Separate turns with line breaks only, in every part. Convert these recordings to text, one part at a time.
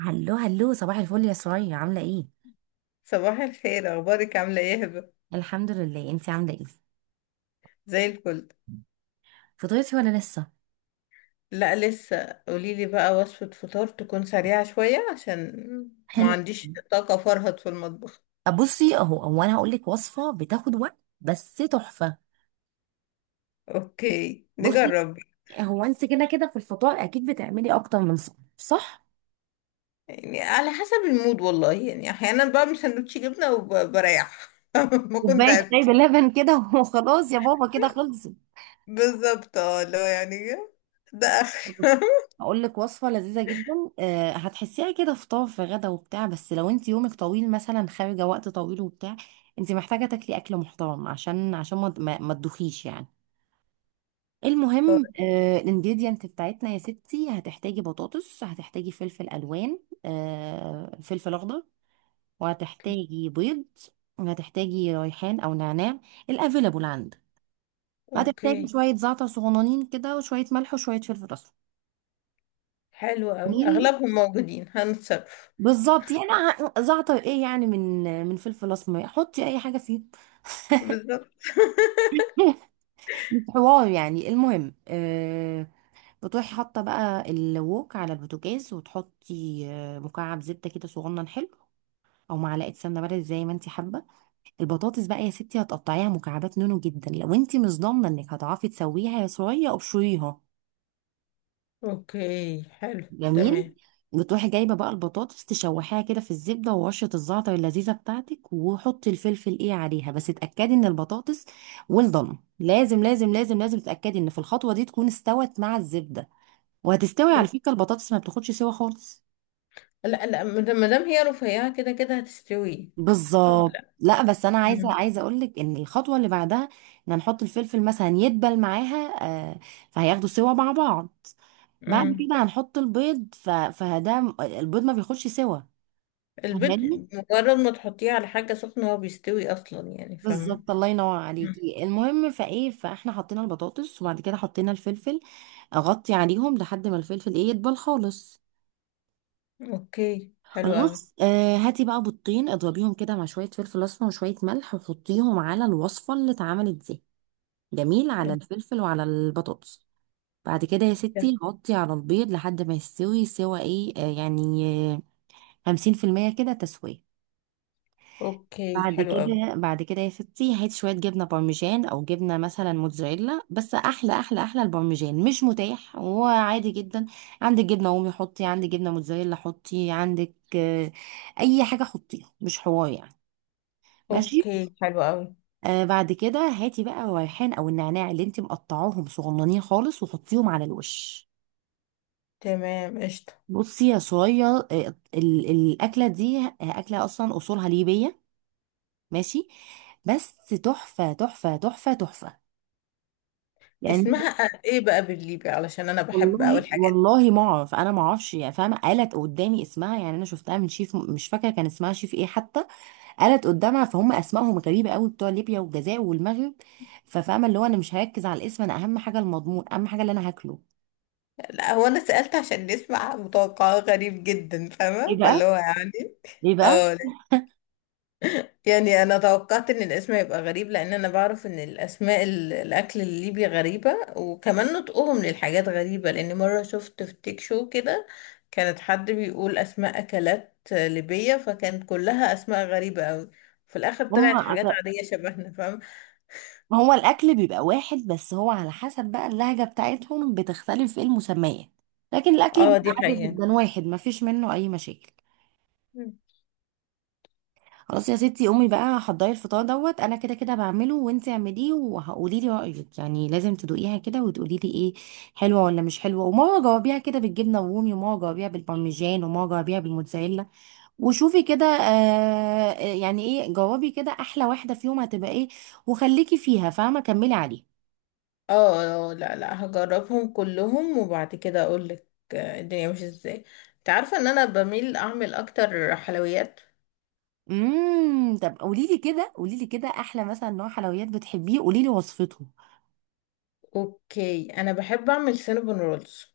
هلو هلو، صباح الفل يا سرايا. عامله ايه؟
صباح الخير، اخبارك؟ عامله ايه يا هبه؟
الحمد لله. انتي عامله ايه؟
زي الفل.
فطرتي ولا لسه؟
لا، لسه. قوليلي بقى وصفه فطار تكون سريعه شويه عشان ما
حلو.
عنديش طاقه فرهد في المطبخ.
بصي، اهو، انا هقول لك وصفه بتاخد وقت بس تحفه.
اوكي،
بصي،
نجرب.
هو انت كده كده في الفطار اكيد بتعملي اكتر من صح صح،
يعني على حسب المود والله، يعني احيانا بعمل سندوتش جبنه وبريح. ما كنت
كوبايه شاي
تعبت.
بلبن كده وخلاص يا بابا كده خلصت.
بالظبط، اه اللي هو يعني ده اخر.
هقول لك وصفه لذيذه جدا. أه، هتحسيها كده فطار في غدا وبتاع، بس لو انت يومك طويل مثلا، خارجه وقت طويل وبتاع، انت محتاجه تاكلي اكل محترم عشان ما تدوخيش يعني. المهم، الانجريدينت بتاعتنا يا ستي: هتحتاجي بطاطس، هتحتاجي فلفل الوان، فلفل اخضر،
اوكي،
وهتحتاجي بيض، وهتحتاجي ريحان او نعناع الافيلابل عندك، وهتحتاجي
اوكي،
شويه زعتر صغننين كده وشويه ملح وشويه فلفل اسمر.
حلو قوي.
جميل.
اغلبهم موجودين، هنتصرف.
بالظبط، يعني زعتر ايه يعني، من فلفل اسمر حطي اي حاجه فيه.
بالظبط.
مش حوار يعني. المهم، بتروحي حاطه بقى الوك على البوتاجاز، وتحطي مكعب زبده كده صغنن حلو، او معلقه سمنه بلدي زي ما انت حابه. البطاطس بقى يا ستي هتقطعيها مكعبات نونو جدا، لو انت مش ضامنه انك هتعرفي تسويها يا صويا ابشريها.
اوكي، حلو،
جميل.
تمام.
بتروحي جايبه بقى البطاطس تشوحيها كده في الزبده، ورشه الزعتر اللذيذه بتاعتك، وحطي الفلفل ايه عليها، بس اتاكدي ان البطاطس ويل دون. لازم لازم لازم لازم تتاكدي ان في الخطوه دي تكون استوت مع الزبده. وهتستوي على فكره، البطاطس ما بتاخدش سوا خالص.
لا، لا، مادام هي رفيعة كده كده هتستوي.
بالظبط.
لا.
لا بس انا عايزه
مم.
عايزه اقول لك ان الخطوه اللي بعدها ان هنحط الفلفل مثلا يدبل معاها. آه فهياخدوا سوا مع بعض. بعد
مم.
كده هنحط البيض، البيض ما بياخدش سوا،
البيض،
فاهماني؟
مجرد ما تحطيه على حاجة سخنة هو بيستوي أصلا، يعني فاهمة؟
بالظبط، الله ينور
مم.
عليكي. المهم فايه، فاحنا حطينا البطاطس وبعد كده حطينا الفلفل. اغطي عليهم لحد ما الفلفل ايه يدبل خالص.
أوكي، حلو أوي.
خلاص، هاتي بقى بيضتين اضربيهم كده مع شويه فلفل اسمر وشويه ملح، وحطيهم على الوصفه اللي اتعملت دي. جميل، على الفلفل وعلى البطاطس. بعد كده يا ستي
أوكي،
نغطي على البيض لحد ما يستوي سوا ايه، يعني 50% كده تسوية.
أوكي،
بعد
حلو أوي.
كده بعد كده يا ستي هات شوية جبنة بارميجان أو جبنة مثلا موتزاريلا، بس أحلى أحلى أحلى. البارميجان مش متاح وعادي جدا، عندك جبنة رومي حطي، عندك جبنة موتزاريلا حطي، عندك أي حاجة حطيها، مش حوار يعني. ماشي.
أوكي، حلو أوي.
بعد كده هاتي بقى الريحان أو النعناع اللي انت مقطعاهم صغننين خالص وحطيهم على الوش.
تمام، قشطة.
بصي يا صويا، الاكله دي، اكله اصلا اصولها ليبيه، ماشي؟ بس تحفه تحفه تحفه تحفه يعني.
اسمها ايه بقى بالليبي؟ علشان انا بحب اوي
والله
الحاجات دي.
والله ما اعرف، انا ما اعرفش يعني، فاهمه؟ قالت قدامي اسمها، يعني انا شفتها من شيف مش فاكره كان اسمها شيف ايه حتى، قالت قدامها، فهم اسمائهم غريبه قوي بتوع ليبيا والجزائر والمغرب. ففاهمه اللي هو انا مش هركز على الاسم، انا اهم حاجه المضمون، اهم حاجه اللي انا هاكله.
لا، هو انا سألت عشان نسمع متوقعات. غريب جدا،
ايه
فاهمة؟ فاللي
بقى؟
هو يعني،
ايه بقى؟
اه. يعني انا توقعت ان الاسم هيبقى غريب، لان انا بعرف ان الاسماء الاكل الليبي غريبة، وكمان نطقهم للحاجات غريبة. لان مرة شفت في تيك شو كده، كانت حد بيقول اسماء اكلات ليبية، فكانت كلها اسماء غريبة قوي. في الاخر
هم.
طلعت حاجات عادية شبهنا، فاهم؟
ما هو الأكل بيبقى واحد، بس هو على حسب بقى اللهجة بتاعتهم بتختلف في المسميات، لكن الأكل
اه،
بيبقى
دي
عادي
حقيقة.
جدا واحد ما فيش منه أي مشاكل.
مم.
خلاص يا ستي قومي بقى حضري الفطار دوت، أنا كده كده بعمله وانتي اعمليه وهقولي لي رأيك، يعني لازم تدوقيها كده وتقولي لي ايه، حلوة ولا مش حلوة، وماما جاوبيها كده بالجبنة الرومي، وماما جاوبيها بالبارميجان، وماما جاوبيها بالموتزاريلا. وشوفي كده، يعني ايه، جاوبي كده أحلى واحدة فيهم هتبقى ايه، وخليكي فيها فاهمة، كملي عليها.
اه، لا، لا، هجربهم كلهم وبعد كده اقول لك. الدنيا مش ازاي؟ انت عارفة ان انا بميل اعمل اكتر حلويات.
امم، طب قولي لي كده، قولي لي كده احلى مثلا نوع حلويات بتحبيه، قولي لي وصفته.
اوكي، انا بحب اعمل سينابون رولز.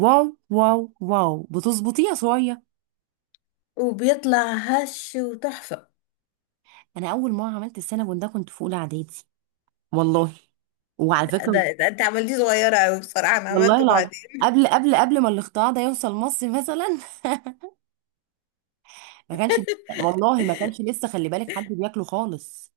واو واو واو، بتظبطيه يا صويا؟
وبيطلع هش وتحفة.
انا اول مره عملت السينابون ده كنت في اولى اعدادي، والله. وعلى
ده, ده,
فكره،
ده انت عملتيه صغيرة اوي بصراحة، انا
والله
عملته
العظيم،
بعدين.
قبل قبل قبل ما الاختراع ده يوصل مصر مثلا ما كانش، والله ما كانش لسه خلي بالك حد بياكله خالص.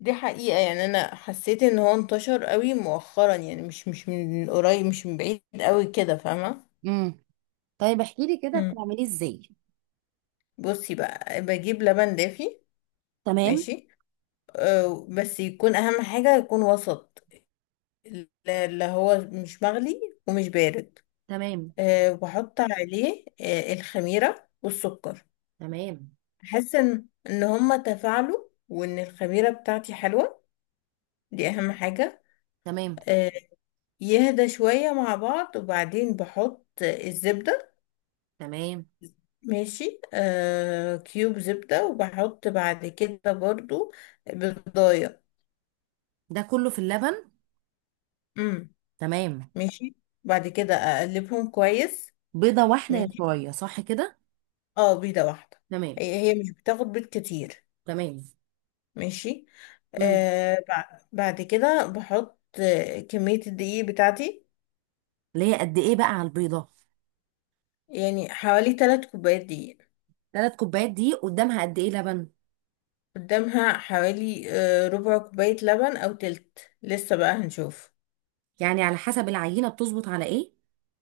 دي حقيقة، يعني انا حسيت ان هو انتشر اوي مؤخرا، يعني مش من قريب مش من بعيد اوي كده، فاهمة؟
امم. طيب احكي لي كده
مم.
بتعمليه ازاي.
بصي بقى، بجيب لبن دافي.
تمام.
ماشي. بس يكون اهم حاجة يكون وسط. لا، لا، هو مش مغلي. ومش بارد.
تمام.
بحط عليه الخميرة والسكر.
تمام.
احس ان هما تفاعلوا وان الخميرة بتاعتي حلوة. دي اهم حاجة.
تمام.
آه، يهدى شوية مع بعض، وبعدين بحط الزبدة.
تمام.
ماشي. كيوب زبدة، وبحط بعد كده برضو بيضاية.
ده كله في اللبن؟
امم.
تمام.
ماشي. بعد كده اقلبهم كويس.
بيضة واحدة يا
ماشي.
شوية، صح كده؟
اه، بيضة واحدة.
تمام.
هي مش بتاخد بيض كتير.
تمام.
ماشي.
امم.
بعد كده بحط كمية الدقيق بتاعتي.
اللي هي قد ايه بقى على البيضة؟
يعني حوالي 3 كوبايات دقيق.
3 كوبايات، دي قدامها قد ايه لبن؟
قدامها حوالي ربع كوباية لبن أو تلت، لسه بقى هنشوف.
يعني على حسب العينة، بتظبط على ايه؟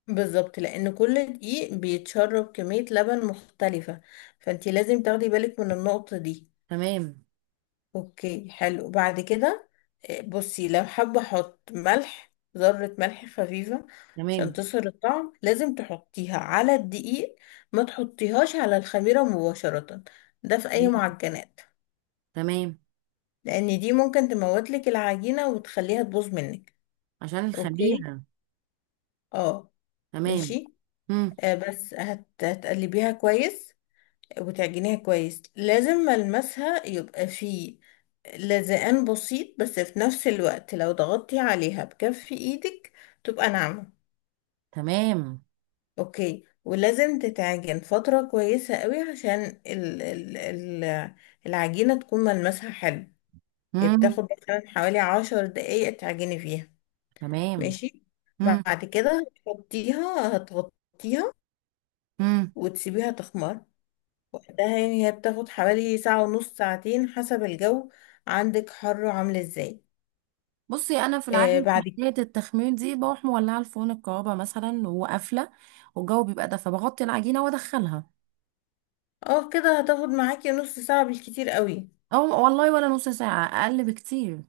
بالظبط، لأن كل دقيق بيتشرب كمية لبن مختلفة. فانتي لازم تاخدي بالك من النقطة دي.
تمام.
اوكي حلو. بعد كده بصي، لو حابة احط ملح ذرة، ملح خفيفة. عشان
تمام.
تصهر الطعم لازم تحطيها على الدقيق. ما تحطيهاش على الخميرة مباشرة. ده في أي
مم.
معجنات.
تمام.
لان دي ممكن تموتلك العجينة وتخليها تبوظ منك.
عشان
اوكي.
الخميرة.
اه.
تمام.
ماشي.
امم.
بس هتقلبيها كويس. وتعجنيها كويس، لازم ملمسها يبقى فيه لزقان بسيط، بس في نفس الوقت لو ضغطتي عليها بكف ايدك تبقى ناعمة.
تمام.
اوكي، ولازم تتعجن فترة كويسة قوي عشان ال... ال... ال... العجينة تكون ملمسها حلو. هي
امم.
بتاخد مثلا حوالي 10 دقايق تعجني فيها.
تمام.
ماشي.
امم.
بعد كده هتحطيها، هتغطيها،
امم.
وتسيبيها تخمر. وقتها يعني هي بتاخد حوالي ساعة ونص، ساعتين، حسب الجو. عندك حر عاملة ازاي؟
بصي انا في العاده في
بعد كده
حكايه التخمير دي، بروح مولعه الفرن الكهرباء مثلا وقافله، والجو بيبقى ده، فبغطي العجينه وادخلها.
اه كده هتاخد معاكي نص ساعة بالكتير قوي.
او والله ولا نص ساعه، اقل بكتير.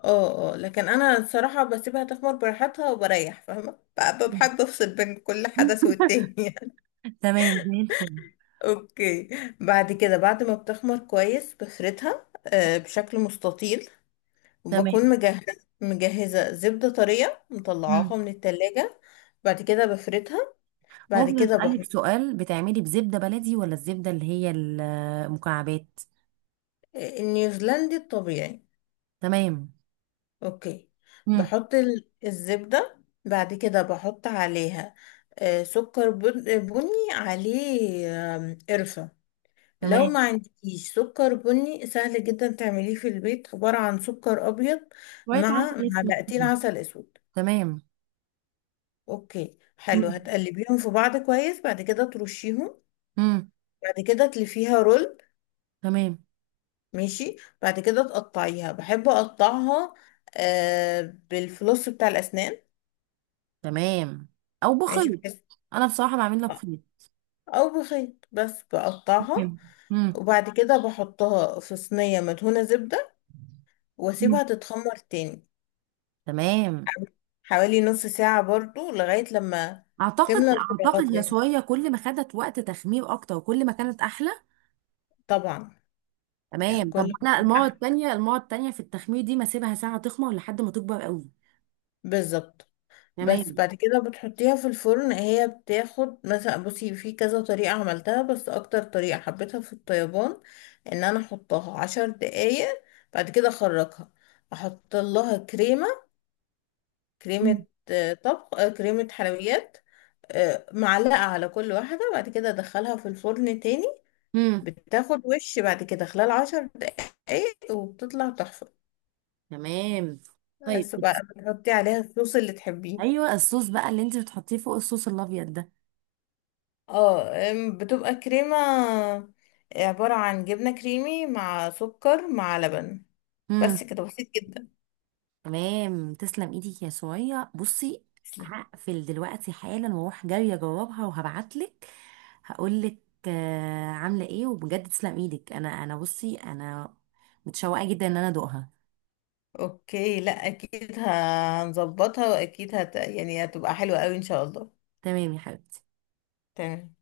اه، اه، لكن انا الصراحة بسيبها تخمر براحتها وبريح، فاهمة؟ بحب افصل بين كل حدث والتاني.
تمام زي الفل.
اوكي. بعد كده، بعد ما بتخمر كويس، بفردها بشكل مستطيل،
تمام.
وبكون مجهزة. مجهزة زبدة طرية
مم.
مطلعاها من التلاجة. بعد كده بفردها. بعد
ممكن
كده
أسألك
بحط
سؤال؟ بتعملي بزبدة بلدي ولا الزبدة اللي هي المكعبات؟
النيوزيلندي الطبيعي.
تمام.
اوكي.
مم.
بحط الزبدة. بعد كده بحط عليها سكر بني عليه، قرفة. لو
تمام.
ما عندكيش سكر بني سهل جدا تعمليه في البيت، عبارة عن سكر أبيض
شوية
مع
عسل أسود
معلقتين
كده.
عسل أسود.
تمام.
اوكي حلو.
مم.
هتقلبيهم في بعض كويس، بعد كده ترشيهم.
مم.
بعد كده تلفيها رول.
تمام.
ماشي. بعد كده تقطعيها، بحب اقطعها آه بالفلوس بتاع الاسنان.
تمام. أو
ماشي
بخيط.
بحيث،
أنا بصراحة بعملها
آه،
بخيط.
او بخيط، بس بقطعها.
تمام. مم.
وبعد كده بحطها في صينية مدهونة زبدة،
مم.
واسيبها تتخمر تاني
تمام.
حوالي نص ساعة برضو، لغاية لما
أعتقد،
تملى
أعتقد
الفراغات
يا
منها.
صويا كل ما خدت وقت تخمير أكتر وكل ما كانت أحلى.
طبعا، يعني
تمام. طب
كل
أنا المرة التانية في التخمير دي ما أسيبها ساعة تخمر لحد ما تكبر قوي.
بالظبط. بس
تمام.
بعد كده بتحطيها في الفرن، هي بتاخد مثلا، بصي، في كذا طريقة عملتها بس أكتر طريقة حبيتها في الطيبان، إن أنا أحطها 10 دقايق، بعد كده أخرجها، أحط لها كريمة. كريمة طبخ، كريمة حلويات، معلقة على كل واحدة، بعد كده أدخلها في الفرن تاني.
امم.
بتاخد وش بعد كده خلال 10 دقايق، وبتطلع تحفة.
تمام. طيب
بس
بص.
بقى بتحطي عليها الصوص اللي تحبيه.
ايوه الصوص بقى اللي انت بتحطيه فوق الصوص الابيض ده.
اه، بتبقى كريمة عبارة عن جبنة كريمي مع سكر مع لبن. بس
امم.
كده، بسيط جدا.
تمام، تسلم ايدك يا سوريا. بصي،
تسلم.
هقفل دلوقتي حالا واروح جايه اجربها، وهبعتلك هقولك عامله ايه، وبجد تسلم ايدك. انا بصي، انا متشوقه جدا ان انا ادوقها.
اوكي. لا، اكيد هنظبطها، واكيد يعني هتبقى حلوة قوي ان شاء الله.
تمام يا حبيبتي.
تمام.